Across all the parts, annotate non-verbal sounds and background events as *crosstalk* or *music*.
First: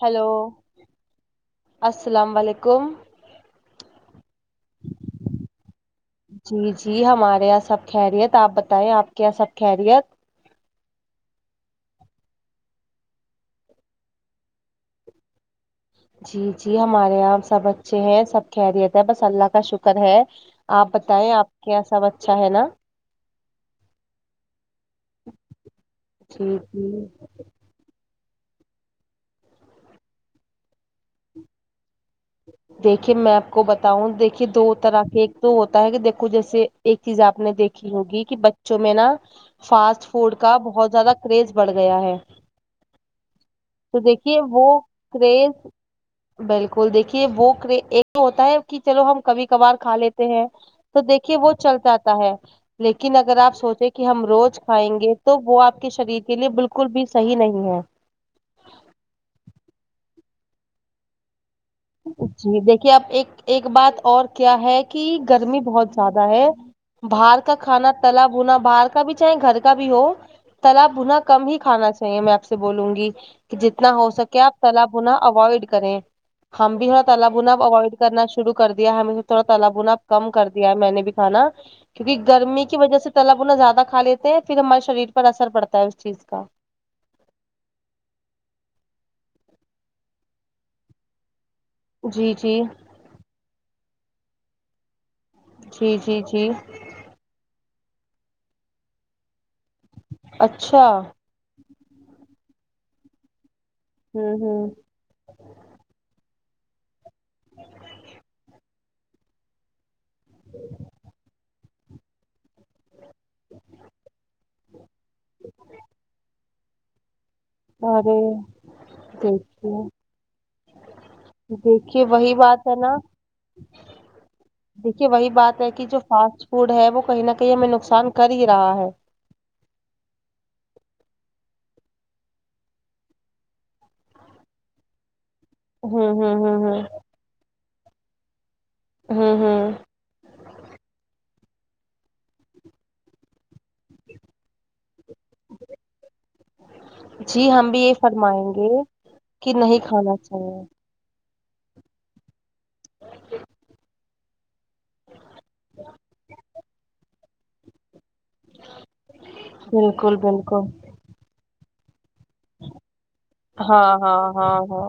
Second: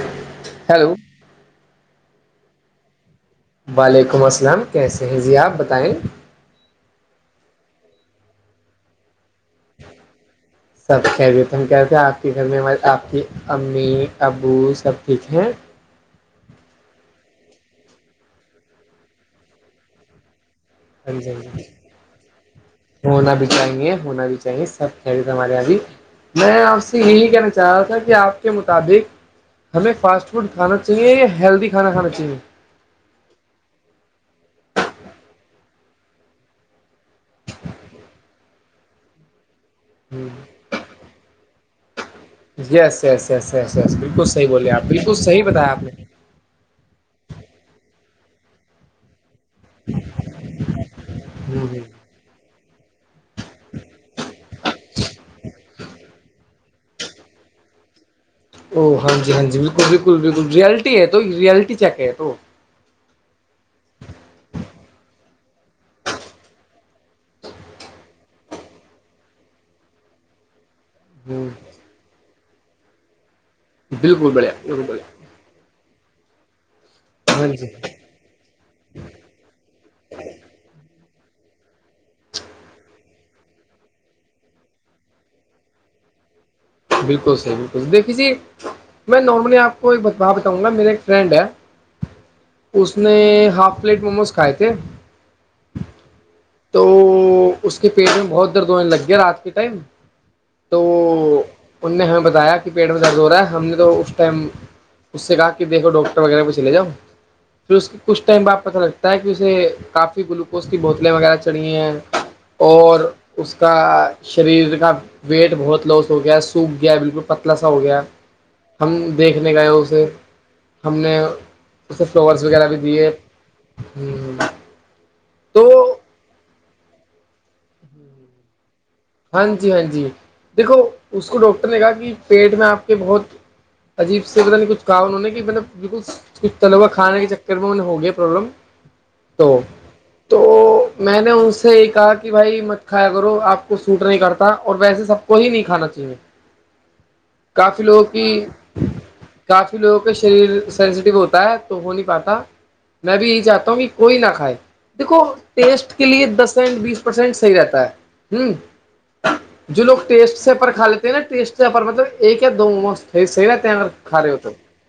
hello hello السلام علیکم وعلیکم السلام کیسے ہیں جی آپ بتائیں جی جی ہمارے یہاں سب خیریت آپ بتائیں آپ کے یہاں سب خیریت سب خریت ہم کہتے ہیں آپ کے گھر میں آپ کی امی ابو سب ھ ہیں *unintelligible* جی جی ہمارے یہاں سب اچھے ہیں سب کہہرییت ہیں بس اللہ کا شکر ہے آپ ہاں بتائیں جی ہاں آپ جی کے یہاں سب اچھا ہے نا ہونا بھی چاہیے ہونا بھی چاہیے سب خری تارے یہبھی جی میں آپ جی سے یہی کہنا چاہ چاہ رہا تھا کہ آپ کے مطابق ہمیں فاسٹ فوڈ کھانا چاہیے یا ہیلدی کھانا کھانا چاہیے دیکھیے میں آپ کو بتاؤں دیکھیے دو طرح کے ایک تو ہوتا ہے کہ دیکھو جیسے ایک چیز آپ نے دیکھی ہوگی کہ بچوں میں نا فاسٹ فوڈ کا بہت زیادہ کریز بڑھ گیا ہے *unintelligible* یس یس یس یس یس تو بالکل دیکھیے صحیح وہ بولے آپ بالکل صحیح کریز بتایا آپ نے بالکل دیکھیے وہ ہوتا ہے کہ چلو ہم کبھی کبار کھا لیتے ہیں تو دیکھیے وہ ہ ہ چلتااتتا ہے لیکن اگر آپ سوچیں کہ ہم روز کھائیں گے تو وہ آپ کے شریر کے لیے بالکل بھی صحیح نہیں ہے ا ہاں ج ہاں ج بالکل بالکل بالکل ریلٹی ہے تو رلٹی جی دیکھیے اب ایک ایک بات اور کیا ہے کہ گرمی بہت زیادہ ہے باہر کا کھانا تالب ہونا باہر کا بھی چاہے گھر کا بھی ہو تالب بنا ہ کم ہی کھانا چاہیے میں آپ سے بولوں گی کہ جتنا ہو بالکل سکے بڑھیا آپ بالکل تلا بڑھیا بنا اوائڈ کریں ہم بھی تھا تعالی ہاں بناب جی اوائڈ کرنا شروع کر دیا ہے ہم تھوڑا تال بنا کم کر دیا ہے میں نے بھی کھانا کیوںکہ گرمی کی وجہ سے تال ب انا زیادہ کھا لیتے ہیں پھر ہمارے شریر پر اثر پڑتا ہے اس چیز کا بالکل صی بالکل دھھییے میں نارملی آپ کو ایک بتاؤں گا میرے ایک فرینڈ ہے جی جی اس نے ہاف پلیٹ موموز کھائے تھے جی جی جی تو اس کے پیٹ میں بہت درد ہونے لگ گیا رات کے ٹائم تو اچھا ان نے ہمیں بتایا کہ پیٹ میں درد ہو رہا ہے ہم نے تو اس ہوں ٹائم ہوں اس سے کہا کہ دیکھو ڈاکٹر وغیرہ پہ چلے جؤ پھر اسس کچھ ٹائم ب آپ پتہ لگ تا ہے کہ اسے کافی گلوکوز کی بوتلیں وغیرہ چڑیے ہیں اور اس کا شریر کا ویٹ بہت لاس ہو گیا ہے سوکھ گیا بالکل پتلا سا ہو گیا ارے ہم دیکھنے گئے دیکھیے اسے ہم نے دیکھیے اسے وہی فلورس بات وغیرہ ہے بھی نا دیے ہ دیکھیے وہی بات ہے کہ جو فاسٹ فوڈ ہے وہ کہیں نہ کہیں ہمیں نقصان کر ہی رہا ہے ہاں جی ہاں جی دیکھو اس کو ڈاکٹر نے کہا کہ پیٹ میں آپ کے بہت عجیب سے پتا نہیں کچھ کہا انہوں نے کہ مطب بالکل ہوں ہوں کچھ ہوں ہوں تلوا کھانے کے چر پھر میں انیں ہو گیا پرابلم ہاں تو تو میں نے ان سے یہ کہا کہ بھائی مت کھایا کرو آپ سوٹ نہیں کرتا اور ویسے سب کو ہی نہیں کھانا چاہیے جی ہم بھی کافی یہ لوگوں کی فرمائیں گے کہ کافی نہیں لوگوں کے کھانا شریر چاہیے سے سینسٹیو ہوتا ہے تو ہو نہیں پاتا میں بھی یہی چاہتا ہوں کہ کوئی نہ کھائے دیکھو ٹیسٹ کے لیے دس سینٹ بیس پرسینٹ صحیح رہتا ہے ہ جو لوگ بالکل ٹیسٹ بالکل سےپر کھا لیتے ہیں نا ٹیسٹ سےپر مطلب ایک ہے دو مسٹ سییر ت ہاں آگر ہاں کا رہے ہو تو ہاں ہاں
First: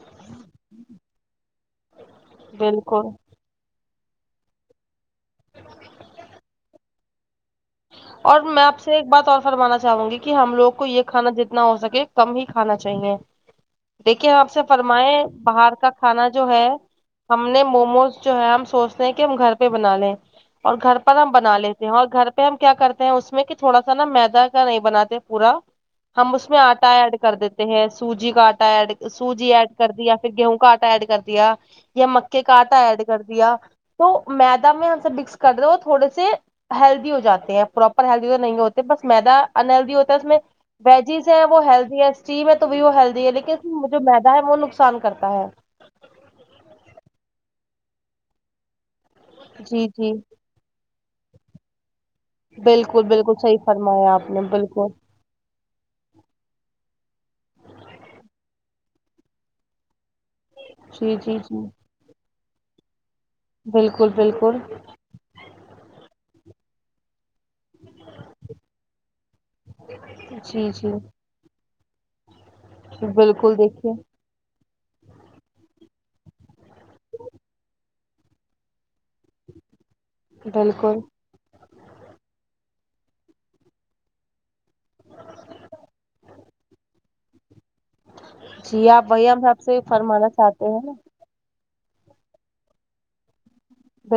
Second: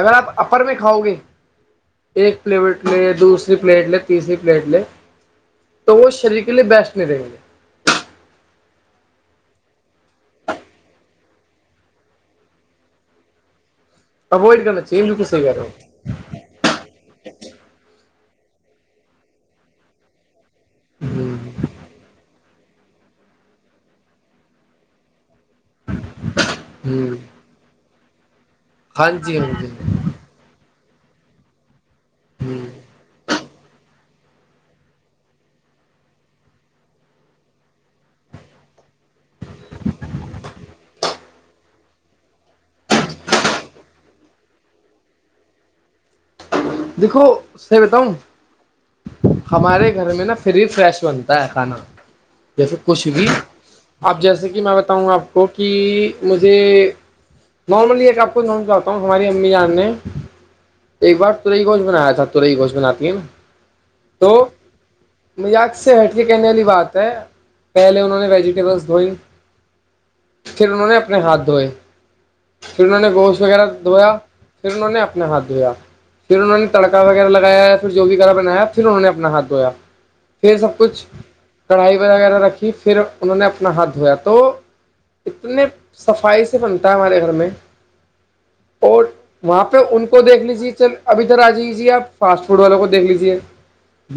اگر آپ اپر میں کھاؤ گے ایک پلیٹ بالکل لےیا دوسری پلیٹ لے تیسری پلیٹ لے تو وہ شریر کے لیے بیسٹ نہیں رہیں گے اور میں آپ سے ایک بات اور فرمانا چاہوں گی کہ ہم لوگ کو یہ کھانا جتنا ہو سکے کم ہی کھانا چاہیے دیکھیے آپ سے اوائڈ کرنا چاہیے فرمائے بالکل صحیح کہہ رہا باہر کا کھانا جو ہے ہم نے موموز جو ہے ہم سوچتے ہیں کہ ہم گھر پہ بنا لیں اور گھر پر ہم ہوں بنا لیتے ہیں اور گھر پہ ہم کیا کرتے ہیں اس میں کہ تھوڑا سا نا میدا کا نہیں بناتے پورا ہم اس میں ہ آٹا ہ ایڈ کر دیتے ہیں سوجی کا آٹا ایڈ ہاں جی سوجی ہاں ایڈ کر جی دیا گیہوں کاٹا ایڈ کر دیا یا مکے ہ کااٹا ایڈ کر دیا تو ما میں ہم سب مکس کر رہے ہو تھوڑے سے ہیلدی ہو جاتے ہیں پراپر ہیلدی تو نہیں ہوتے بس میدا انہلدی ہوتا ہے اس میں ویجیز ہے وہ ہیلدی ہے اسٹیم ہے تو بھی وہ ہیلدی ہے لیکن جو مدا ہے وہ نقصان کرتا ہے دیکھو س بتا ہؤوں جی ہمارے جی گھر میں نا فری فریش بنتا ہے کھانا جیسے بالکل کچھ بھی بالکل صحیح فرمایا اب آپ نے جیسے کہ میں بالکل بتاؤںا آپ کو کہ مجھے نارملی ایک آپ کو گوم چاہتا ہوں ہماری امی جان نے جی ایک بار جی تورئی جی گوش بنایا تھا تورئی گوش بناتتی ہے نا بالکل بالکل مجق سے ہٹ کے کہنے والی بات ہے پہلے انہوں نے ویجیٹیبلس دھوئی پھر جی انہوں جی نے اپنے ہاتھ دھوئے پھر انہوں نے گوشت بالکل وغیرہ دیکھیے دھویا پھر انہوں نے اپنے ہاتھ دھویا پھر انہوں نے تڑکا وغیرہ لگایا ہے پھر جو بھی کرا بنایا پھر انہوں نے اپنا ہاتھ دھویا پھر سب بالکل کچھ کڑھائی وغیرہ رکھی پھر انہوں نے اپنا ہاتھ دھویا تو اتنے صفائی سے بنتا ہے ہمارے گھر میں جی اور آپ وہی ہم سب وہاں پہ سے ان کو فرمانا دیکھ چاہتے لیجیے ہیں نا چل ابھیدھر آ جائییے آپ فاسٹ فوڈ والے کو دیکھ لیجیے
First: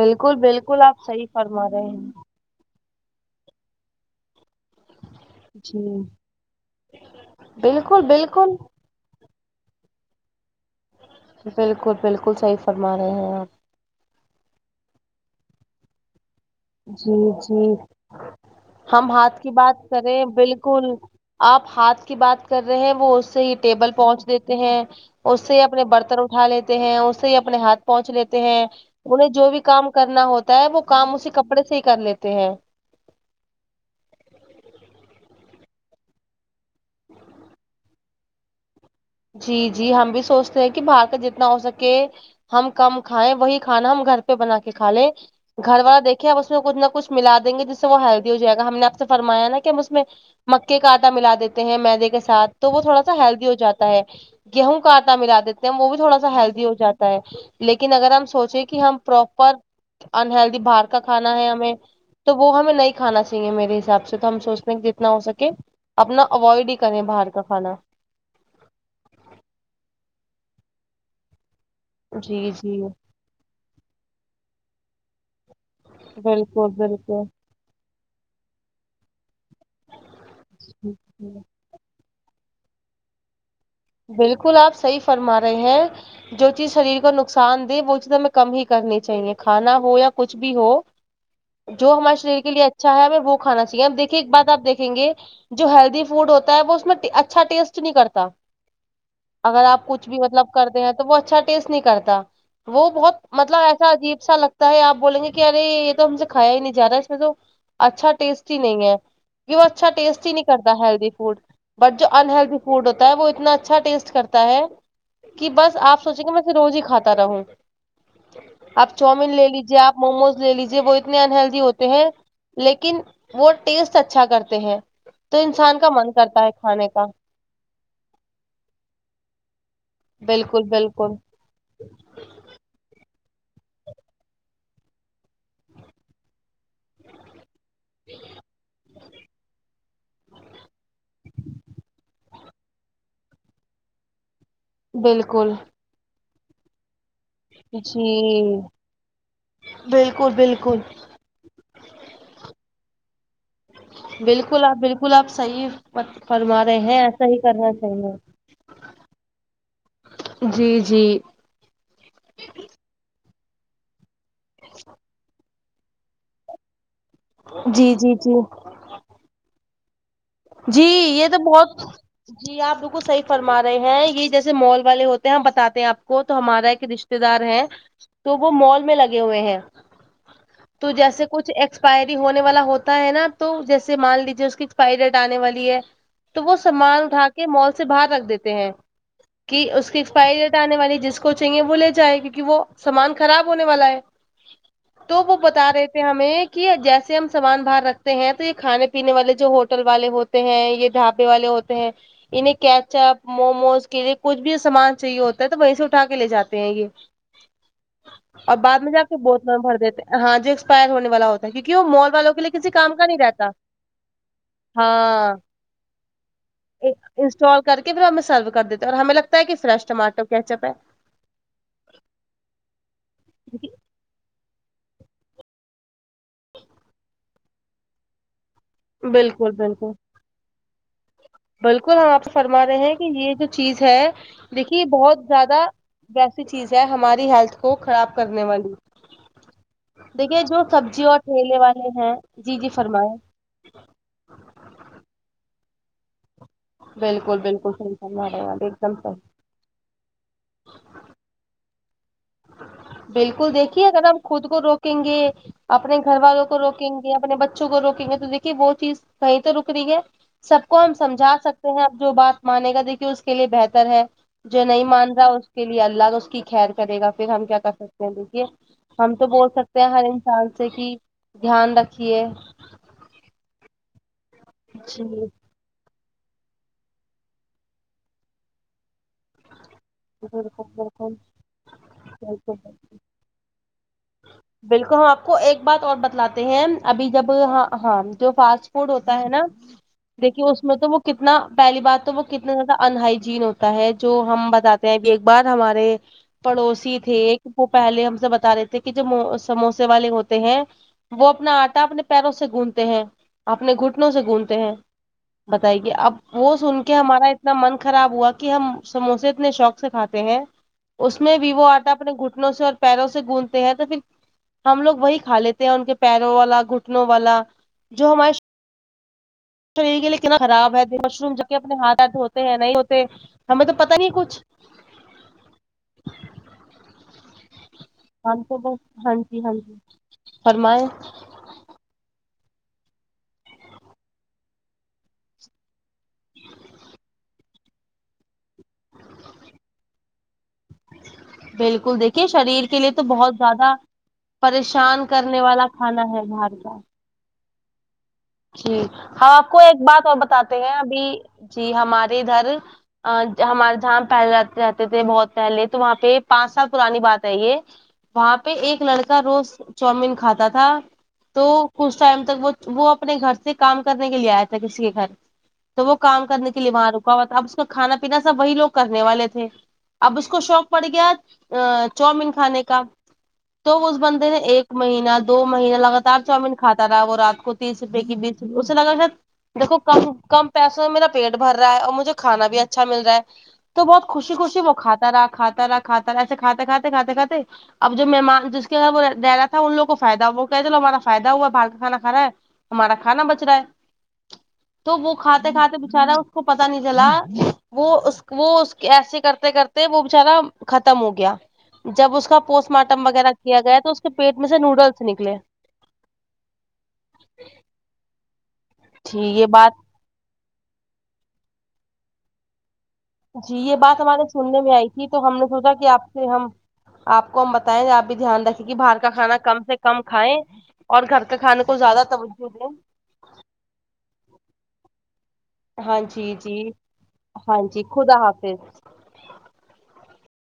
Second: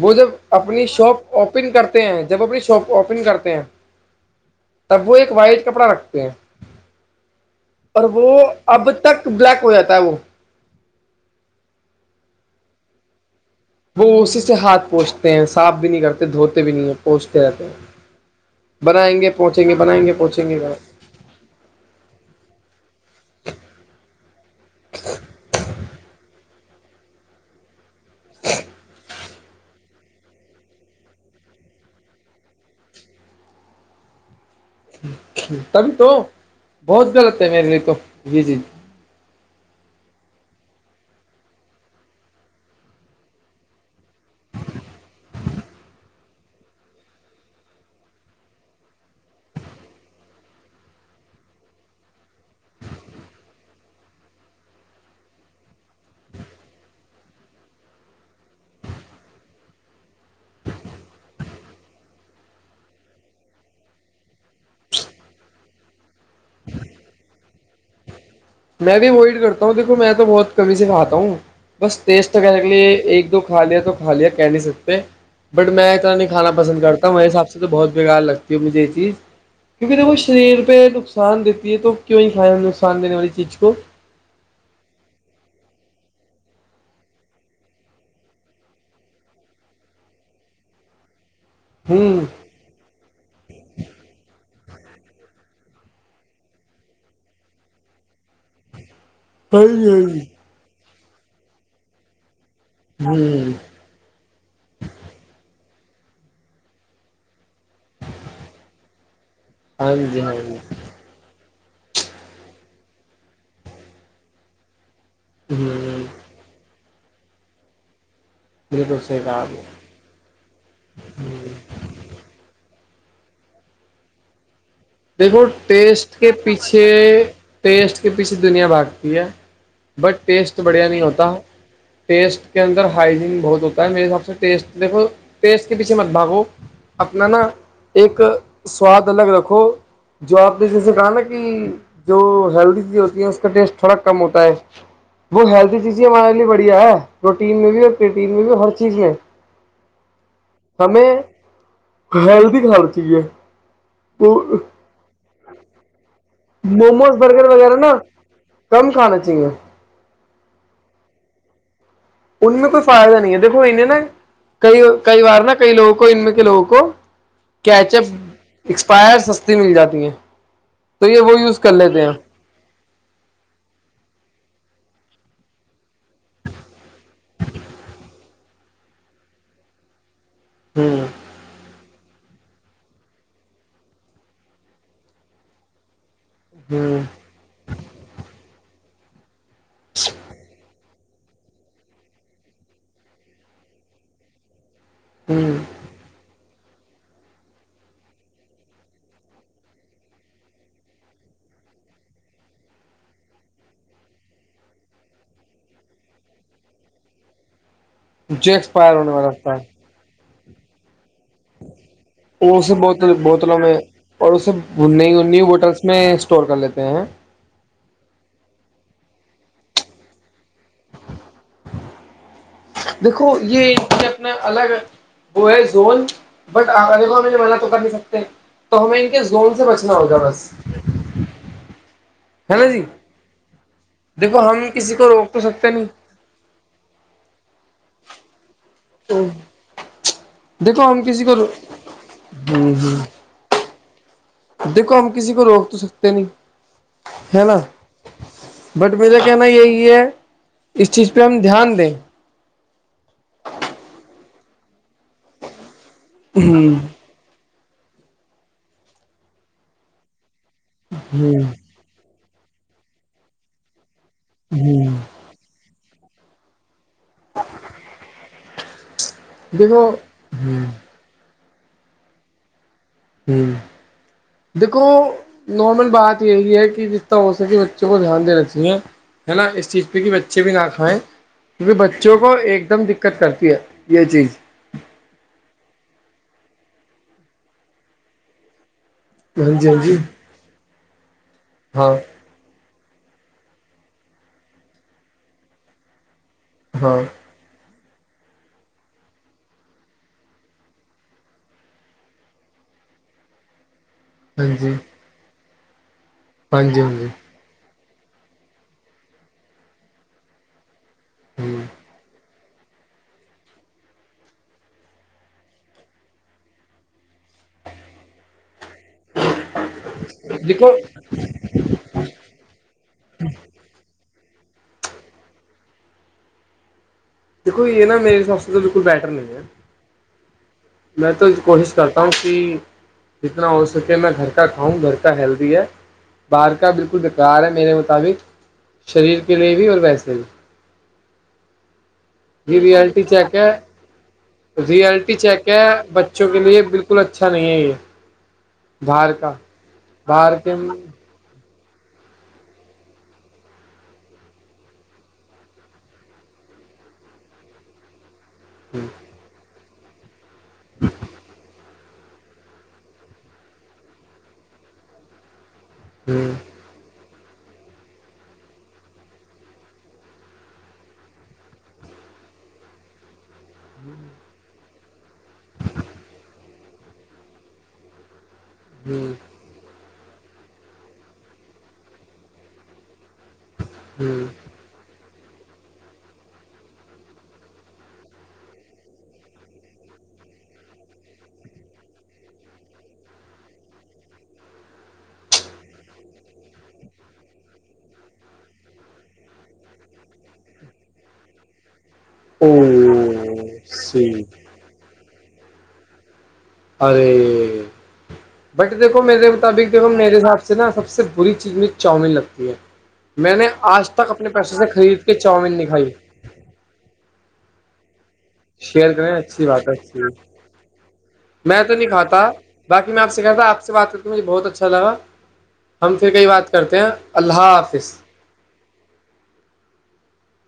وہ جب بالکل اپنی آپ صحیح شاپ فرما اوپن رہے کرتے ہیں جب اپنی شاپ اوپن کرتے ہیں تب وہ ایک وائٹ کپڑا جی رکھتے ہیں بالکل اور وہ بالکل اب تک بلیک ہو جاتا ہے وہ بالکل بالکل صحیح فرما رہے ہیں آپ وہ اسی سے ہاتھ پوچتے ہیں صاف بھی نہیں کرتے دھوتے بھی نہیں ہیں جی پوچتے رہتے جی ہیں ہم بنائیں گے ہاتھ کی پہنچیں گے بات بنائیں گے کریں پہنچیں گے گ بالکل آپ ہاتھ کی بات کر رہے ہیں وہ اس سے ہی ٹیبل پہنچ دیتے ہیں اس سے ہی اپنے برتن اٹھا لیتے ہیں اس سے اپنے ہاتھ پہنچ لیتے ہیں انہیں جو بھی کام کرنا ہوتا ہے وہ کام اسی کپڑے سے ہی کر لیتے ہیں تبھی تو بہت غلط ہے میرے لیے تو جی جی جی جی ہم بھی سوچتے ہیں کہ باہر کا جتنا ہو سکے ہم کم کھائیں وہی کھانا ہم گھر پہ بنا کے کھا لیں گھر والا دیکے آپ میں کچھ نہ کچھ ملا دیں گے جس سے وہ ہیلدی ہو جائے گا ہم نے آپ سے فرمیا نا کہ ہم اس میں مکے کا آٹا ملا دیتے ہیں میدے کے ساتھ تو وہ تھوڑا سا ہیلدی ہو جاتا ہے گیہوں کا آٹا ملا دیتے ہیں وہ بھی تھوڑا سا ہیلدی ہو جاتا ہے لیکن اگر ہم سوچیں کہ ہم پراپر انہلدی باہر کا کھانا ہے ہمیں تو وہ ہمیں نہیں کھانا چاہیے میرے حساب سے تو ہم سوچتے ہیں کہ جتنا ہو سکے اپنا اوائڈ ہی کریں باہر کا کھانا میں بھی اوائڈ کرتا ہوں دیکھو میں تو بہت کمی سے کھا ہوں بس ٹیسٹ جی لنے کے جی لیے ایک دو کھا لیا تو کا لیا کہہ نہیں سکتے بٹ میں اتنا نہیں کھانا بالکل پسند کرتاوں بالکل میرے حساب سے تو بہت بےگار لگتی ہو مجھے یہ چیز کیونکہیرے وہ شریر پہ نقصان دیتی یہ تو کیوں نہیں کھیا نقصان دینے والی چیز کو بالکل آپ صحیح فرما رہے ہیں جو چیز شریر کو نقصان دے وہ چیز ہمیں کم ہی کرنی چاہیے کھانا ہو یا کچھ بھی ہو جو ہمارے ہوں شریر کے لیے اچھا ہے ہمیں وہ کھانا چاہیے ہم دیکھیے ایک بات آپ دیکھیں گے جو ہیلدی فوڈ ہوتا ہے وہ اس میں اچھا ٹیسٹ نہیں کرتا اگر آپ کچھ بھی ہ مطلب کرتے ہیں تو وہ اچھا ٹیسٹ نہیں کرتا وہ ہ بہت مطلب ہاں اھا عجیب سا لگتا ہے آپ بول گے کہ یرے یہ تو ہم سے کھیا ہی نہیں جا رہا اس میں تو اچھا ٹیسٹ ہی نہیں ہے کہ وہ اچھا جی ٹیسٹ ہی ہاں نہیں جی کرتا ہیلدی فوڈ بٹ جو انہلدی فوڈ ہوتا ہے وہ اتنا اچھا ٹیسٹ کرتا ہے کہ بس ہ آپ سوچیں گے میں پھر روز ہی کھاتا رہوں آپ بالکل صحیح چاؤومین کہا لے نے لیجیے آپ موموز لے لیجیے وہ اتنے انہلدی ہوتے ہیں لیکن وہ ٹیسٹ اچھا کرتے ہیں تو دیکھو انسان کا من ٹیسٹ کے کرتا ہے پیچھے کھانے کا ٹیسٹ کے پیچھے دنیا بھاگتی ہے بٹ ٹیسٹ بالکل بڑھیا نہیں بالکل ہوتا ٹیسٹ کے اندر ہائجین بہت ہوتا ہے میرے حساب سے ٹیسٹ دیکھو پیسٹ کے پیچھے مت بھاگو اپنا نا ایک سواد الگ رکھو جو آپ نے جیسے کہا نا کہ جو ہیلدی چیزیں ہوتی ہیں اس کا ٹیسٹ تھوڑا کم ہوتا ہے وہ بالکل ہیلدی چیزیں ہمارے لیے بڑھیا ہے پروٹین میں بھی اور پوٹین میں جی بھی ہر چیز میں بالکل بالکل ہمیں پل کی خال چ ہے بالکل آپ بالکل آپ صیح فرما رہے ہیں موموز ایسا ہی برگر کرنا وغیرہ نا چاہیے کم کھانا چاہیے جی جی ان میں کوئی فائدہ نہیں ہے دیکھو انیں نا کئی کئی بار نا کئی لوگوں کو ان میں ک لوگوں کو کیچ جی اپ جی جی ایکسپائر سستی مل جاتی ہیں تو یہ وہ یوز کر لیتے ہیں جی آپ بالکل صحی فرما رہے ہیں یہ جیسے مال والے ہوتے ہیں ہم بتاتے ہیں آپ وہ تو ہمارا ایک رشتے دار ہے تو وہ مال میں لگے ہوئے ہیں تو ہوں جیسے کچھ ایک ایکسپائری ہونے والا ہوتا ہے نا تو جیسے مان لیجیے اس کی ایکسپائری ڈیٹ آنے والی ہے تو وہ ہوں سامان اٹھا کے مال سے باہر رکھ دیتے ہیں کہ اس کی ایکسپائری ڈیٹ آنے والی جس کو کو چاہے وہ لے جائے کیونکہ وہ سامان خراب ہونے والا ہے تو وہ ہوں بتا رہے تھ ہمیں کہ جیسے ہم سامان باہر رکھتے ہیں تو یہ کھانے پینے والے جو ہو ہوٹل والے ہوتے ہیں یہ ڈھابے والے ہوتے ہیں انہیں کیچ اپ موموز کے لیے کچھ بھی سامان چاہیے ہوتا ہے تو وہیں سے اٹھا کے لے جاتے ہیں یہ جو اور بعد میں ایکسپائر جا ہونے کے والا بہت ہوتا م ہے بھر دیتے ہاں جو ایکسپائر ہونے والا ہوتا کیونکہ وہ مال والوں کے لیے وہ کسی اسے کام کا بوتل نہیں رہتا بوتلوں میں اور اسے ن ہاں نیو ہووٹلس میں اسٹور کر لیتے ہیں چول کر کے پھر ہمیں سرو کر دیتے ہیں اور ہمیں لگتا ہے کہ فریش ٹماٹر کیچپ ہے دیکھو یہ ان یہ اپنا الگ وہ ہے زون بٹ مے منع تو کر نہیں سکتے تو ہمیں ان کے بالکل زون سے بالکل بچنا ہوگا بس بالکل ہم آپ ہے فرما نا رہے جی ہیں کہ یہ جو چیز ہے دیکھو ہم دیکھی کسی کو بہت روک تو زیادہ سکتے نہیں ویسی چیز ہے ہماری ہیلتھ کو خراب کرنے والی ہوں دیکھیے جو سبزی اور ٹھیلے والے ہیں جی جی فرمایں دیکھو ہم کسی کو روک تو سکتے نہیں بالکل بالکل س س رہے گ بھی ایک دم صح میں یہی ہے اس چیز پہ ہم دھیان دیں بالکل دیکھیے اگر ہم خود کو روکیں گے اپنے گھر والوں کو ہوں روکیں گے اپنے بچوں کو روکیں گے تو دیکھیے وہ چیز کہیں تو رک رہی ہے سب کو ہم سمھا ہوں سکتے اب جو بات مانے گا دیکھیے اس کے لیے بہتر ہے جو نہیں ہوں مان رہا اس کے لیے اللہ اس کی خیر کرے گا پھر ہم کیا کر سکتے ہیں دیکھیے ہم تو بول سکتے دیکھو ہیں ہر انسان ہوں سے کہ دھیان رکھیے ہوں دیکھو جی نارمل بات یہی ہے کہ جس طح ہو سک بچوں کو دھیان دےینتی ہے ہے نا اس چیز پہ کہ بچے بھی نہ بالکل کھائیں بالکل کیونکہ بچوں کو بالکل ایک دم دقت کرتی ہے یہ چیز بالکل ہم آپ کو ایک بات اور بتلاتے ہیں ابھی جب ہاں جو فاسٹ ہوتا ہے نا ہاں جی ہاں جی دیکھیے اس میں تو وہ کتنا پہلی ہاں بار تو وہ کتنا زیادہ انہائجین ہوتا ہے جو ہم بتاتے ہیں اب ایک بار ہمارے ہاں پڑوسی تھے وہ پہلے ہم سے بتا رہے تھے کہ جو سموسے والے ہوتے ہیں وہ اپنا آٹا اپنے پیروں سے گونونتے ہیں اپنے گھٹنوں سے ہاں گھونتے جی ہیں بتائیے اب وہ ہاں جی سن ہاں کے جی ہمارا اتنا من خراب ہوا کہ ہم سموسے اتنے شوق سے کھاتے ہیں اس میں بھی ہ وہ آٹا اپنے گٹ اپنوں سے اور پیروں سے گونندتے ہیں تو پھر ہم لوگ وہی کھا لیتے ہیں ان کے پیروں والا گھٹنوں والا جو ہمارے شریر کے لیے کتنا دیکھو خراب ہے مشروم جب کہ اپنے ہاتھ ہاتھ ہوتے ہیں نہیں ہوتے ہمیں تو پتہ نہیں کچھ *unintelligible* دیکھو یہ نا میرے حساب ہم سے تو بالکل بس بیٹر ہاں نہیں ہے جی ہاں جی فرمائیں میں تو کوشش کرتا ہوں کہ جتنا ہو سکے میں گھر کا کھاؤں گھر کا ہیلدی ہے بار کا بالکل بکار ہے میرے مطابق شریر کے لیے بھی اور ویسے بھی بالکل دیک کہ یہ شریر کے لیے تو ریئلٹی بہت چیک ہے زیادہ پریشان ریئلٹی کرنے چیک ہے والا کھانا ہے بچوں کے باہر لیے کا بالکل اچھا نہیں ہے یہ جی باہر ہم کا آپ کو ایک بات اور باہر کے بتاتے ہیں ابھی جی ہمارے ادھر ہمارے جہاں پہلے رہتے تھے بہت پہلے تو وہاں پہ پانچ سال پرانی بات ہے یہ وہاں پہ ایک لڑکا روز چاؤمین کھاتا تھا تو کچھ ٹائم تک وہ وہ اپنے گھر سے کام کرنے کے لیے آیا تھا کسی کے گھر تو وہ کام ہ کرنے کے لیے وہاں رکا ہوا تھا اب اس کو کھانا پینا سب وہی لوگ کرنے والے تھے اب اس کو شوق پڑ گیا چاؤمین کھانے کا تو اس بندے نے ایک مہینہ دو مہین لگاتار چاؤمین کھاتا رہا وہ رات کو تیس روپے کی بیس روپئے اسے لگاید دیکھو کم کم پیسوں میں میرا پیٹ بھر رہا ہے اور مجھے کھانا بھی اچھا مل رہا ہے تو بہت خوشی خوشی وہ کاتا رہا کھا رہاھاتا رہا ایسے کھاتے کھاتےھاتے کھاتے اب جو مہمان جس کے گھر وہ رہ تھا ان لوگ کو فائدہ وہ کہ چلو ہمارا فائدہ ہوا باہ کا کانا کھ رہا ہے ہمارا کھانا بچ رہا ہے تو وہ کھاتے کھاتے بچارا اس کو پت نہیں چلا وہ وہ ایسے کرتے کرتے وہ بچارا ختم ہو گیا جب اس کا پوسٹ ہ مارٹم وغیرہ کیا گیا تو اس کے سی پیٹ میں سے نوڈلس نکلے ارے بٹ دیکھو جی میرے یہ مطابق بات دیکھو میرے ساتھ جناا سب سے بری چیز مجھے چاؤمین لگتی ہے میں نے جی یہ آج بات تک ہمارے اپنے پیسے سننے سے میں آئی خرید تھی کے تو ہم نے چاؤمین سوچا کہ نکھائی آپ ہم آپ ہم بتائیں آپ بھی دھیان رکھیں کہ شیئر باہر کا کریں کانا اچھی کم بات ہے سے اچھی کم کھیں اور گھر کے میں کھانے تو کو نہیں زیادہ کھاتا توجہ دیں باقی میں آپ سے کہتا تھا آپ سے بات کر کے ہوں مجھے بہت اچھا لگا ہم ہاں پھر کئی جی بات جی کرتے ہیں اللہ ہاں جی حافظ خدا حافظ